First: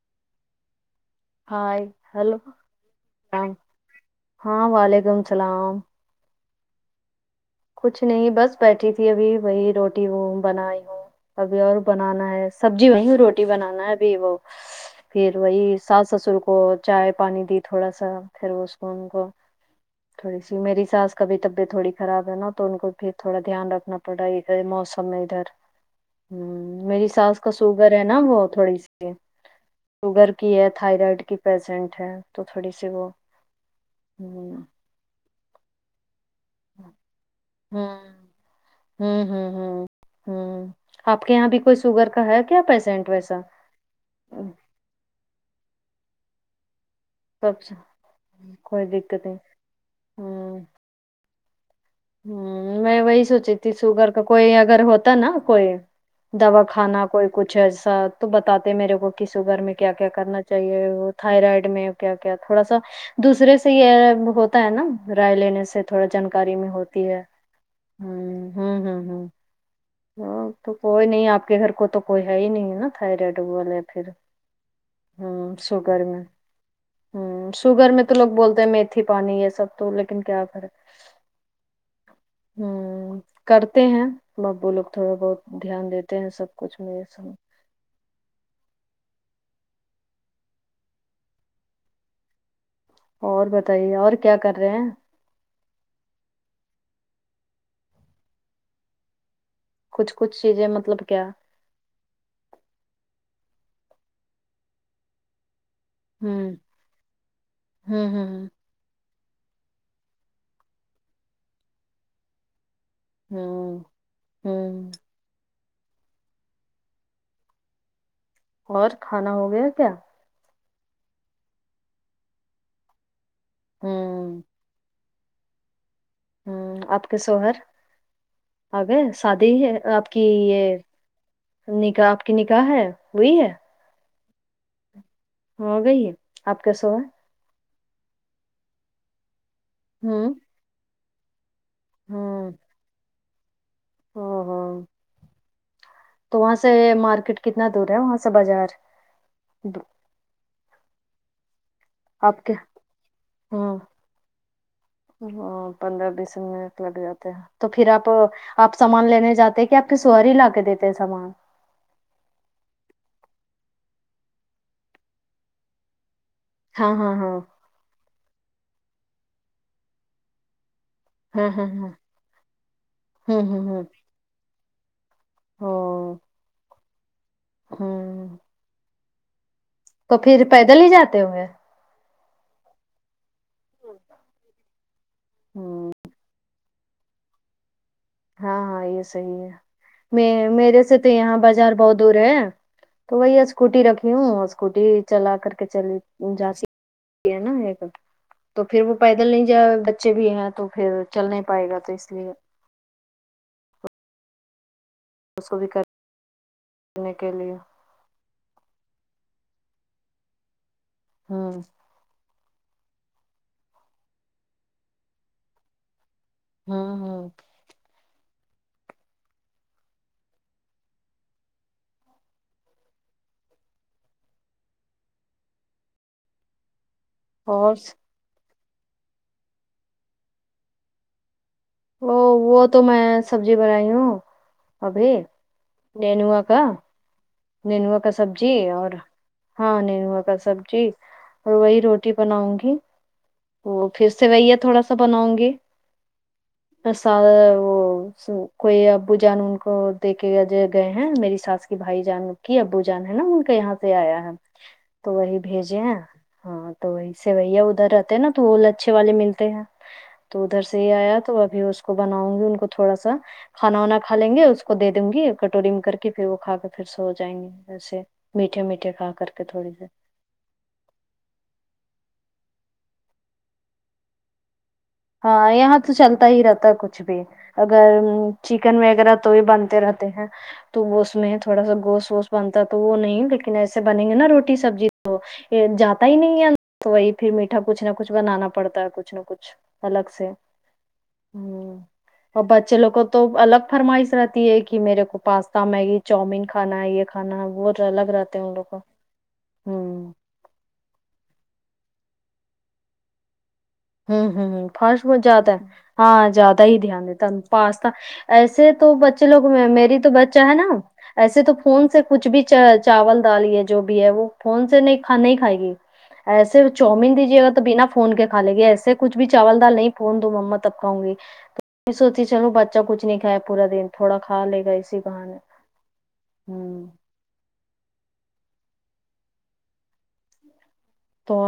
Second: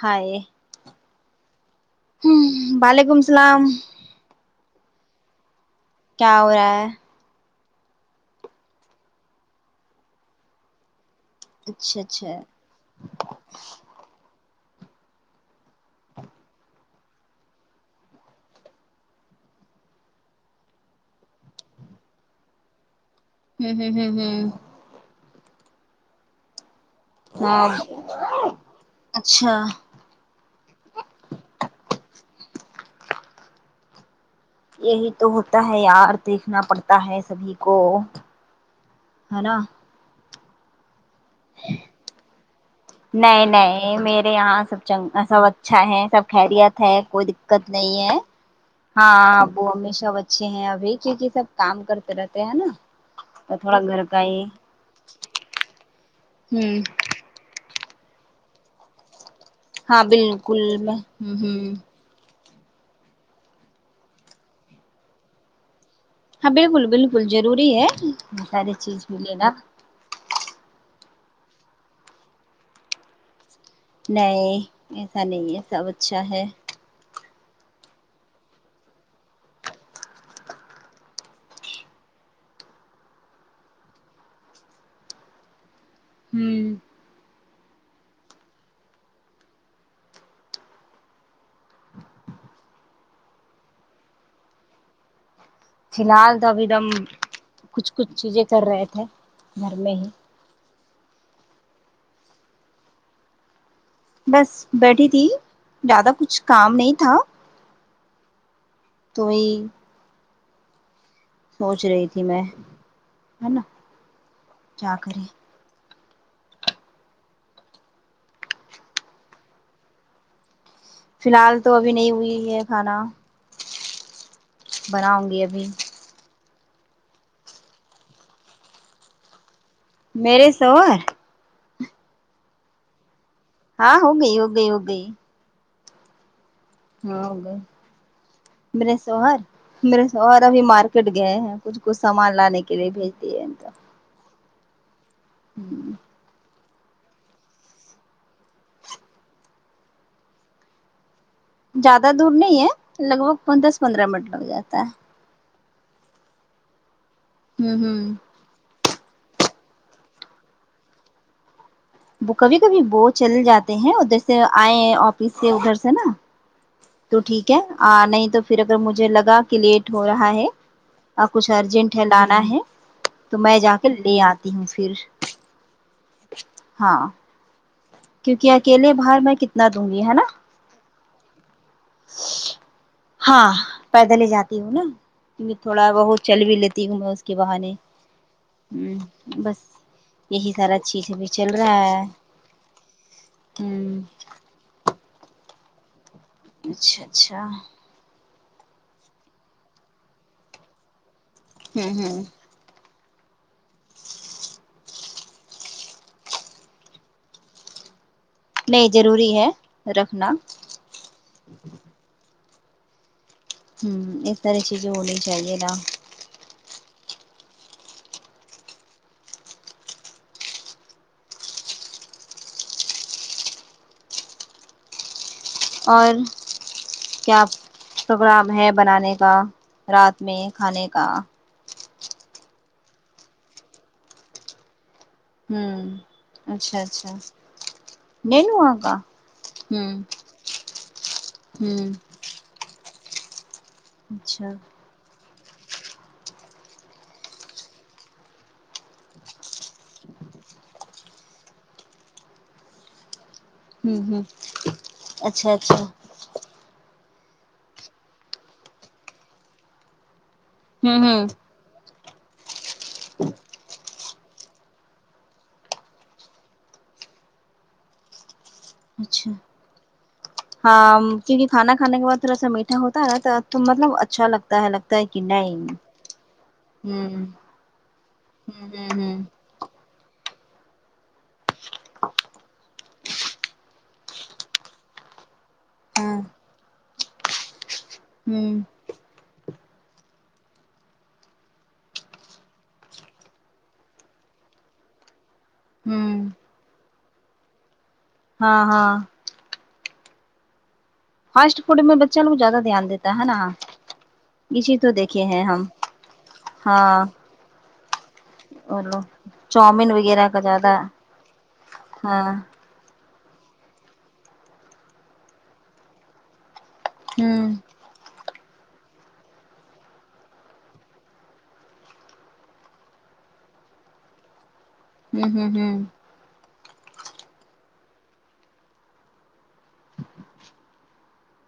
ہائے ہائے ہ ہلو وعلیکم اللام السلام ہاں وعلیکم السلام کیا ہو رہا ہے کچھ نہیں بس بیٹھی تھی ابھی وہی روٹی وہ بنائی ہوں ابھی اور اچھا بنانا اچھا ہے سبزی وہیں روٹی بنانا ہے ابھی وہ پھر وہی ساس سسر کو چائے پانی دی تھوڑا سا پھر اس کو ان کو تھوڑی سی میری ساس کا بھی طبیعت تھوڑی خراب نا تو ان کو پھر تھوڑا دھیان ہوں رکھنا ہوں ہوں پڑ رہا ہے ہوں ادھر موسم میں ادھر ہ میری ساس کا ہاں شوگر ہے نا وہ تھوڑی سی اچھا شوگر کی ہے تھائرائڈ کی پیرسنٹ ہے تو تھوڑی سی وہ ہ یہی تو ہوتا ہے یار دیکھنا پڑتا ہے سبھی کو ہ ہ ہوں ہے ہوں نا ہوں ہوں آپ کے یہاں بھی کوئی شوگر کا ہے کیا پیشنٹ ویسا نہیں نہیں میرے یہاں سب چنگ سب اچھا ہے سب خیریت ہے کوئی دقت سب نہیں ہے کوئی دقت نہیں ہاں وہ ہمیشہ اب اچھے ہیں ابھی کیونکہ سب کام کرتے رہتے ہیں نا ہ میں وہی سوچی تو تھی تھوڑا گھر شوگر کا ہی کوئی اگر ہوتا نا کوئی دوا ہوں کھانا کوئی کچھ ایسا تو بتاتے میرے کو کے شوگر میں کیا ہاں کیا کرنا بالکل چاہیے میں وہ ہوں تھائرائڈ ہوں میں کیا کیا تھوڑا سا دوسرے سے یہ ہوتا ہے نا رائے لینے سے تھوڑا جانکاری میں ہو کچھ ضروری ہے ساری ہوں چیز بھی ہوں لینا ہاں تو کوئی نہیں آپ کے گھر کو تو کوئی ہے ہی نہیں نا تھائرائڈ والے پھر نہیں ایسا ہوں نہیں ہے سب شوگر میں اچھا ہے ہوں شوگر میں تو لوگ بولتے ہیں میتھی پانی یہ سب تو لیکن کیا کرے ہوں کرتے ہیں ابو لوگ تھوڑے بہت دھیان دیتے ہیں سب ہوں کچھ میرے سامنے اور بتائیے اور کیا کر رہے ہیں فی الحال تو ابھی دم کچھ کچھ چیزیں کر رہے تھے گھر میں ہی کچھ کچھ چیزیں مطلب کیا بس بیٹھی تھی زیادہ کچھ ہوں کام نہیں تھا ہوں ہوں تو ہی سوچ رہی تھی میں نا ہوں ہوں کیا کریں اور کھانا ہو گیا کیا فی الحال تو ابھی نہیں ہوئی ہے کھانا ہوں بناؤں گی ابھی آپ کے شوہر آ گئے شادی ہی ہے آپ کی میرے یہ شوہر نکاح آپ کی نکاح ہے ہوئی ہے ہاں ہو گئی ہو گئی ہو گئی ہو گئی آپ کیسو ہاں ہو گئے میرے شوہر میرے ہوں شوہر ابھی مارکیٹ گئے ہیں کچھ کچھ سامان لانے کے لیے بھیج دیے تو ہاں ہاں ہمم تو وہاں سے مارکیٹ کتنا دور ہے وہاں سے بازار زیادہ دور آپ کے نہیں ہے لگ بھگ ہاں دس پندرہ منٹ لگ جاتا ہے ہاں پندرہ بیس منٹ لگ جاتے ہیں تو ہوں پھر آپ ہوں آپ سامان لینے جاتے کہ آپ کے شوہر ہی لا کے دیتے ہیں سامان وہ کبھی کبھی وہ چل جاتے ہیں جیسے آئے آفس سے ادھر سے نا ہاں ہاں تو ہاں ٹھیک ہے نہیں تو پھر اگر مجھے لگا کہ لیٹ ہو رہا ہے اور ہاں کچھ ہاں ہاں ارجینٹ ہے لانا ہے تو ہوں میں ہوں جا ہوں کے لے آتی ہوں پھر او ہاں ہوں کیونکہ اکیلے باہر میں کتنا دوں گی ہے تو نا پھر پیدل ہی جاتے ہوں گے ہاں پیدل ہی جاتی ہوں نا تھوڑا ہ بہت چل بھی لیتی ہوں میں اس کے بہانے ہاں ہاں ہ یہ صحیح ہے بس میں یہی سارا میرے سے چیز تو ابھی یہاں چل بازار رہا بہت دور ہے تو وہی اسکوٹی رکھی ہ ہوں اور اسکوٹی چلا کر کے چلی جا اچھا ہے اچھا نا ایک تو پھر وہ پیدل نہیں جائے بچے بھی ہیں تو پھر چل نہیں پائے گا ہوں تو اس ہوں لیے اس کو بھی کرنے کے لیے نہیں ضروری ہے رکھنا ہاں ہمم اس طرح چیزیں ہونی چاہیے نا ہاں ہاں اور کیا اور پروگرام ہے بنانے کا رات میں کھانے کا ا وہ تو میں سبزی بنائی ہوں ابھی ہمم نینوا کا اچھا اچھا نینوا کا نہیں سبزی وہاں اور کا ہاں ہوں نینوا کا سبزی اور وہی ہوں روٹی بناؤں گی تو پھر اچھا سیویا تھوڑا سا بناؤں گی [unintelligible] کوئی ابو جان ان کو دے کے گئے ہیں میری ساس کی بھائی جان کی ابو جان ہے نا ان کا یہاں سے ہوں ہوں آیا ہے تو وہی اچھا اچھا بھیجے ہیں ہاں تو وہی سے بیا ادھر رہتے ہیں نا تو وہ اچھے والے ملتے ہیں تو ادھر سے ہی ہوں آیا ہوں تو ابھی اس کو بناؤں گی ان کو تھوڑا سا کانا وانا کا لیں گے اس کو دے دوں گی کٹوری میں کر کے پھر وہ کھا کر پھر سو ہو جائیں گے اییسے میٹھے میٹھے کھا کر اچھا کے تھوڑے سی ہاں کیونکہ کھانا کھانے کے بعد تھوڑا سا میٹھا ہوتا ہے نا تو مطلب اچھا لگتا ہے لگتا ہے کہ ہاں نہیں یہاں تو چلتا ہی رہتا کچھ بھی ہوں اگر چکن ہوں وغیرہ ہوں تو ہی بنتے رہتے تے ہیں وہ اس میں تھوڑا سا گوش ووش بنتا تو وہ نہیں لیکن ایسے بنیں گے نا روٹی سبزی تو جاتا ہی ہاں نہیں ہے تو وہی پھر میٹھا کچھ نہ کچھ بنانا ہوں پڑتا ہے کچھ نہ کچھ الگ سے ہمم اور بچے لوگ کو تو الگ فرمائش رہتی ہے کہ میرے کو پاس تا میگی ہوں چاؤمین کھانا ہے یہ کھانا روز الگ رہتے ہیں ان ہاں لوگ ہاں ہوں فاسٹ فوڈ میں بچیا کو زیادہ دھیان دیتا ہےنا ہمم ہمم فاسٹ فوٹ زیادہ ہے ہاں زیادہ ہی ہاں دھیان دیتا پاستا ایسے اور تو لو بچے لوگ چاؤمین میری تو وغیرہ کا بچہ ہے نا زیادہ ایسے تو فون سے ہاں کچھ بھی چاول دال یہ جو بھی ہے وہ فون سے نہیں کھ نہیں کھائے گی ایسے چاومین دیجے ہوں تو بنا فون کے کھالے گے ایسے کچھ بھی چاول دال نہیں فون دو مما تب کھاؤں گی میں سوچی چلو بچہ کچھ نہیں کھایا پورا دن تھوڑا کھا لے گا اس ی ہوں بہانے ہوں ہوں ہمم تو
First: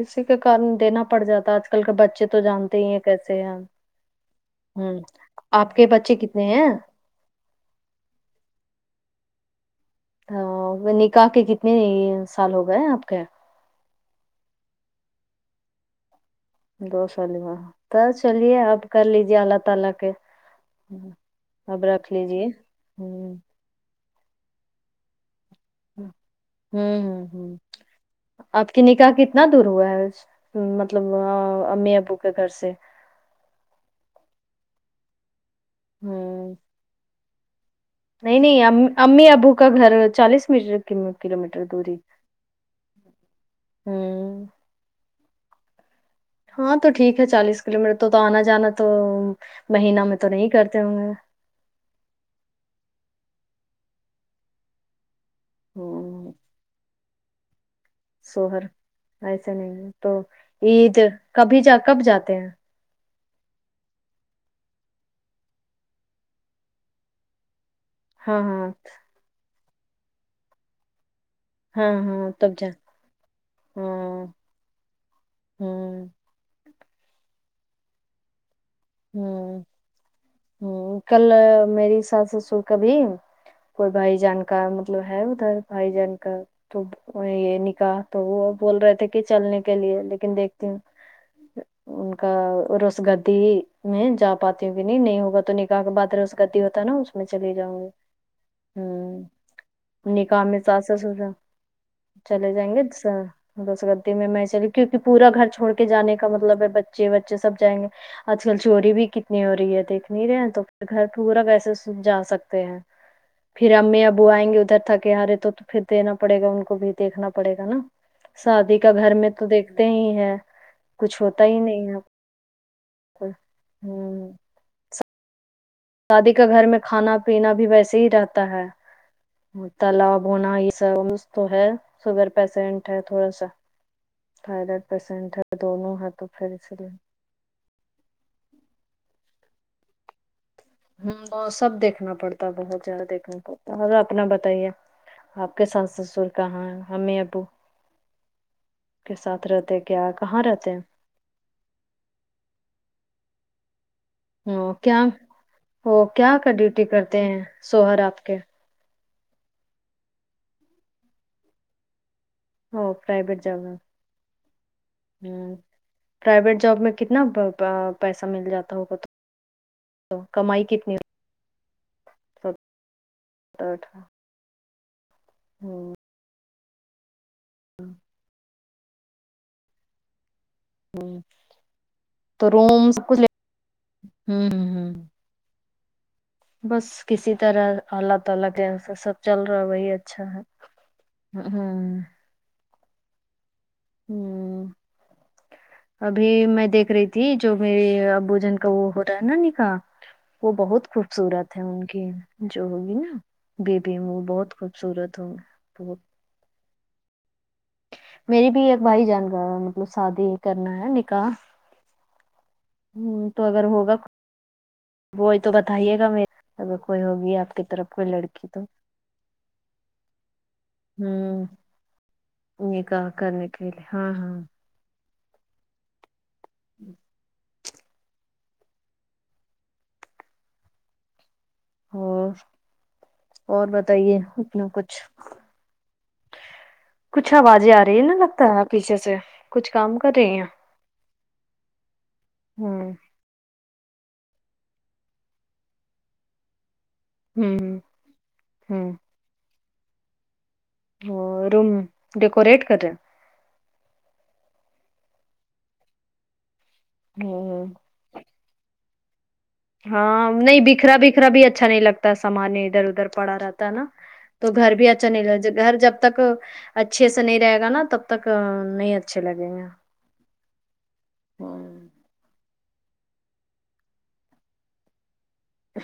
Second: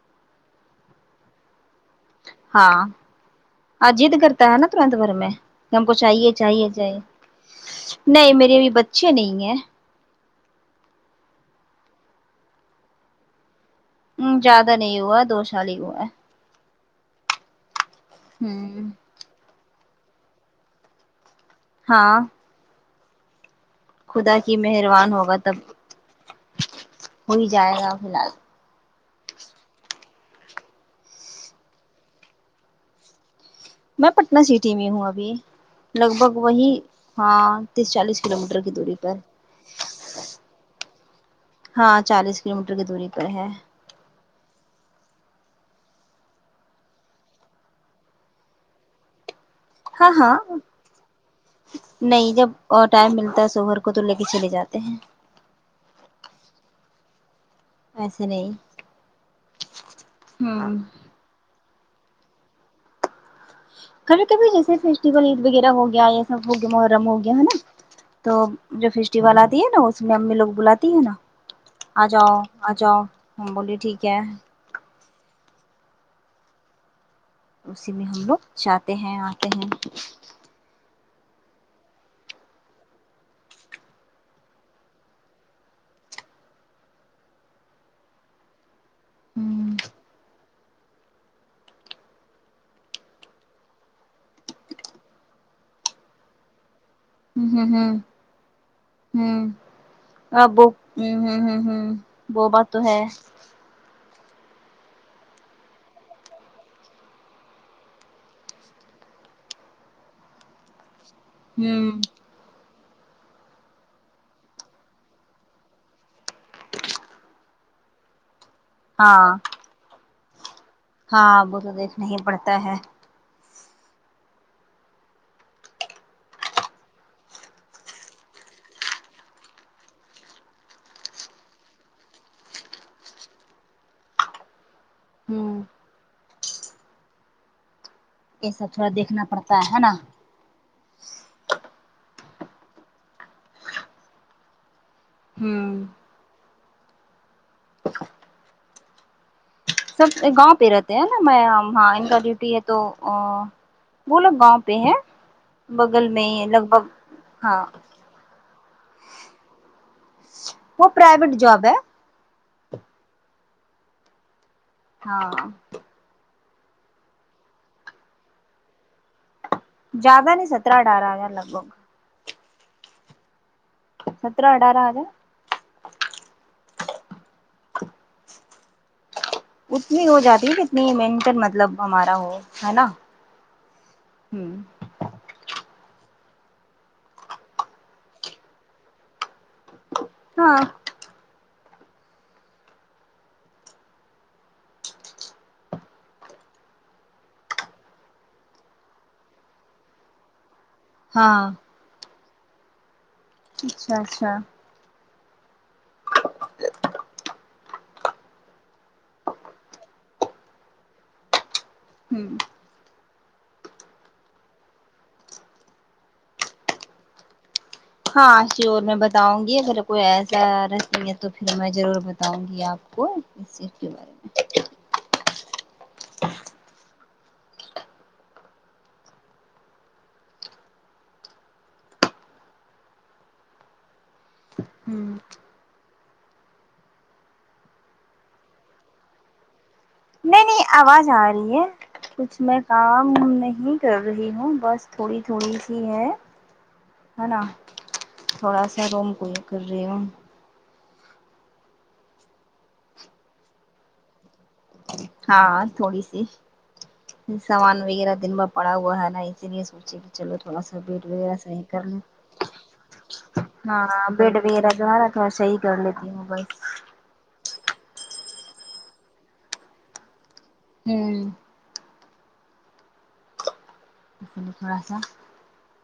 اسی کے کارن دینا پڑ جاتا ہے آج کل کے بچے تو جانتے ہاں ہی ہیں کیسے ہیں آ ضد کرتا ہے نا تورنت ہوں گھر میں آپ کہ ہم کے کو بچے چاہیے کتنے چاہیے ہیں چاہیے نہیں میری ابھی بچے نہیں ہیں ہاں نکاح کے کتنے سال ہو گئے آپ کے ہ زیادہ نہیں ہوا دو سال ہی ہوا دو سال ہی ہوا خیر چلیے اب ہوں کر لیجے اللہ تعالی کے اب رکھ ہاں لیجیے ہوں خدا کی مہربان ہوگا تب ہوں ہو ہی ہ جائے گا فی الحال آپ کی نکاح کتنا دور ہوا ہے مطلب امی ابو کے گھر سے میں پٹنہ سٹی میں ہوں ابھی لگ بھگ ہوں وہی ہاں تیس چالیس کلو نہیں میٹر کی نہیں دوری پر امی ابو کا گھر چالیس میٹر کلو میٹر دوری ہاں چالیس کلو میٹر کی دوری پر ہے ہمم ہاں تو ٹھیک ہے چالیس کلو میٹر تو تو آنا جانا تو مہینہ ہاں میں تو ہاں نہیں کرتے ہوں گے نہیں جب اور ٹائم ملتا ہے شوہر کو تو لے کے چلے جاتے ہیں ہوں ایسے نہیں شوہر ایسے نہیں ہے تو ہوں عید کبھی جا کب جاتے ہیں کبھی کبھی جیسے فیسٹیول عید وغیرہ ہو گیا یہ سب ہو گیا محرم ہو گیا ہے نا تو ہاں ہاں جو فیسٹیول آتی ہے نا اس میں امی لوگ بلاتی ہے نا ہاں آ ہاں جاؤ تب جا آ جاؤ ہم بولی ٹھیک ہے ہمم اسی میں ہم لوگ چاہتے ہیں آتے ہیں ہمم کل میری ساس سسر کبھی کوئی بھائی جان کا مطلب ہے ادھر بھائی جان کا تو وہی یہ نکاح تو وہ بول رہے تھے کہ چلنے کے ہوں لیے لیکن دیکھتی ہوں ان کا روس گدی میں جا پاتی ہوں کہ نہیں نہیں ہوگا تو نکاح کے بعد رس گدی ہوتا ہےنا اس میں چلی جاؤں گی ہ ہمم نکاح اب میں ساس ہمم سسر ہمم ہمم ہمم وہ بات تو ہے رس گدی میں میں چلی کیونکہ پورا گھر چھوڑ کے جانے کا مطلب ہے بچے بچے سب جائیں گے اچھ چوری بھی کتنی ہو رہی ہے دیکھ نہیں رہے ہیں تو گھر پورا کیسے ہوں سن جا سکتے ہیں پھر امی ابو آئیں گے ادھر تھکے ہارے تو پھر دینا پڑے گا ان کو بھی دیکھنا پڑے گا نا شادی کا گھر ہاں میں تو دیکھتے ہی ہے ہاں وہ تو دیکھنا ہی پڑتا ہے ہمم شادی کا گھر میں کھانا پینا بھی ویسے ہی رہتا ہے تالا بھونا یہ سب تو ہے سشوگر پیشنٹ ہے تھوڑا سا تھائیرائڈ پیشنٹ ہے ہوں دونوں ہاتھوں [unintelligible] یہ سب تھوڑا دیکھنا پڑتا ہے نا ہمم وہ سب دیکھنا پڑتا بہت زیادہ دیکھنا پڑتا اور اپنا بتائیے آپ کے ہوں ساس سسر کہاں ہے امی ابو کے ساتھ رہتے سب گاؤں پہ رہتے ہیں نا میں ہاں ان کا ڈیوٹی ہے تو وہ لوگ گاؤں ہ پہ ہے کیا بغل میں ہی لگ بھگ ہاں اور آپ کے وہ پرائوٹ جاب ہے ہو پرائیوٹ جاب ہاں ہمم پرائیویٹ جاب میں کتنا پیسہ مل جاتا ہوگا تو زیادہ نہیں کمائی سترہ کتنی اٹھارہ ہزار لگ بھگ سترہ اٹارہ آجائے گا ہمم اتنی ہو جاتی ہیں کہ نہیں ہ مینٹل مطلب ہمارا ہو تو ہے نا روم سب کچھ ہ ہ بس کسی طرح اللہ تعالی کے سے سب چل رہا ہے وہی اچھا ہاں ہمم ہوں ابھی میں دیکھ رہی تھی جو میرے بوجن کا وہ ہو رہا ہے نا نکاح وہ بہت ہاں خوبصورت ہے ان کی جو ہوگی نا بی بیی اچھا وہ اچھا بہت خوب صورت ہو بہت میری بھی ایک بھائی جان کا مطلب شادی کرنا ہے نکاح ہوں ہوں تو اگر ہوگا وہی تو بتائیے گا مے اب کوئی ہوگی آپ کی طرف کوئی ہاں لڑکی تو شیور میں بتاؤں گی اگر کوئی ایسا رہتی ہے تو پھر ہ میں ضرور بت بتاؤں گی آپ کو نکاح کرنے اسی لیے کے بارے ہاں میں ہاں اور اور بتائیے اپنا ہ کچھ نہیں کچھ آوازیں آ رہی ہے نا لگتا ہے پیچھے سے کچھ کام کر رہی ہیں نہیں آواز آ رہی ہے کچھ میں ہوں کام نہیں کر رہی ہوں بس تھوڑی تھوڑی سی ہے ہے نا ہوں تھوڑا سا ہوں روم کو یہ کر رہی ہوں ا روم ڈیکوریٹ کر رہے ہاں تھوڑی سی ہوں سامان وغیرہ دن بھر پڑا ہوا ہے نا اسی لیے سوچے کہ ہاں چلو نہیں تھوڑا سا بکھرا بیڈ بکھرا وغیرہ بھی صحیح اچھا نہیں کر لیں لگتا سامان ادھر ادھر پڑا رہت تا نا ہاں بیڈ تو وغیرہ گھر جو بھی ہے اچھا نا نہیں تھوڑا لگ صحیح گھر کر جب لیتی تک ہوں اچ اچھے سے نہیں رہے گا نا تب تک نہیں اچھے لگیں گے ہوں ہوں [unintelligible]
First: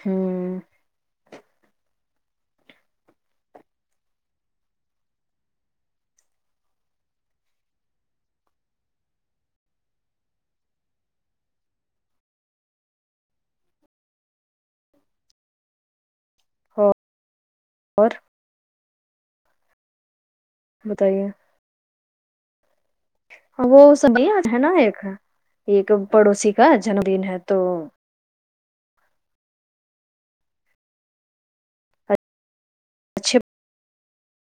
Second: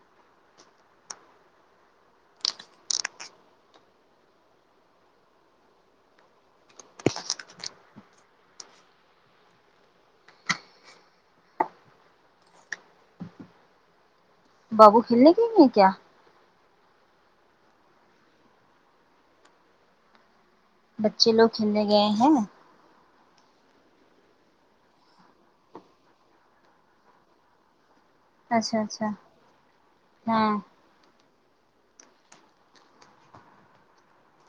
ہوں بابو کھیلنے گۓ ہیں کیا اور بتائیے بچے لوگ کھیلنے گئے ہیں وہ سب ہے نا ایک ایک پڑوسی کا جنم دن ہے تو اچھا اچھا ہاں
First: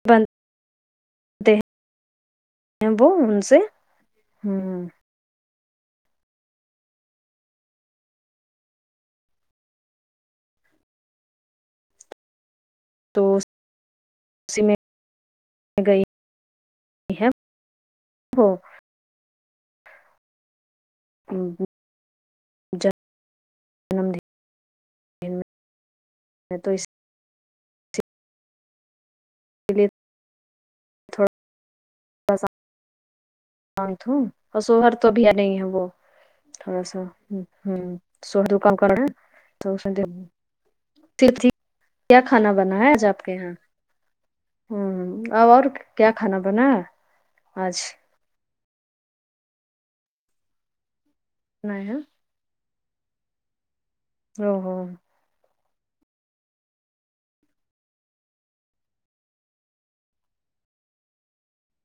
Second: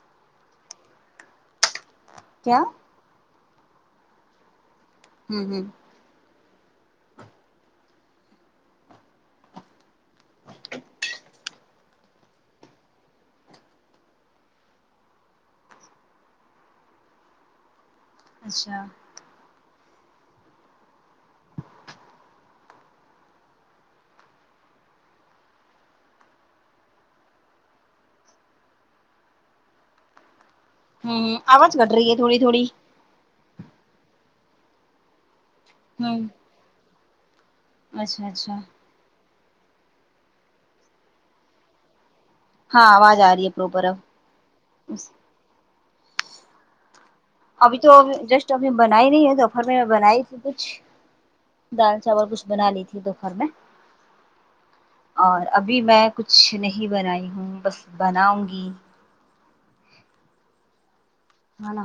بند دے کیا وہ ان سے ہمم ہوں ہوں تو اسی میں گئی یہ ہو اچھا [unintelligible] جنم دیک میں تو اس پلی ہوں آواز کٹ رہی ہے تھوڑی تھوڑی انت ہو سوہر تو بھی یہاں نہیں ہے وہ ہوں تھوڑا سا ہ اچھا سوہر اچھا [unintelligible] کام کرنا ہے [unintelligible] کیا کھانا بنا ہاں ہے آج آواز آپ کے آ رہی ہے یہاں پراپر اب ہمم اور کیا کھانا بنا ابھی آج تو جسٹ اب نے بنائی نہیں ہے دوپہر میں بنائی تھی کچھ بنا ہے دال چاول کچھ بنا لی تھی دو پھر میں او ہو اور ابھی میں کچھ نہیں بنائی ہوں بس بناؤں گی کھانا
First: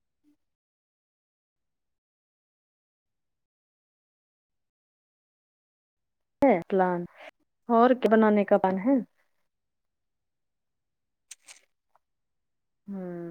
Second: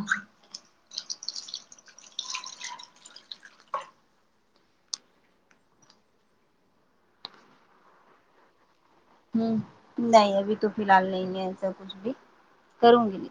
ہے پلان اور کیا بنانے کا پلان ہے ہوں نہیں ابھی تو فی الحال نہیں ہے ایسا کچھ بھی کروں گی ہ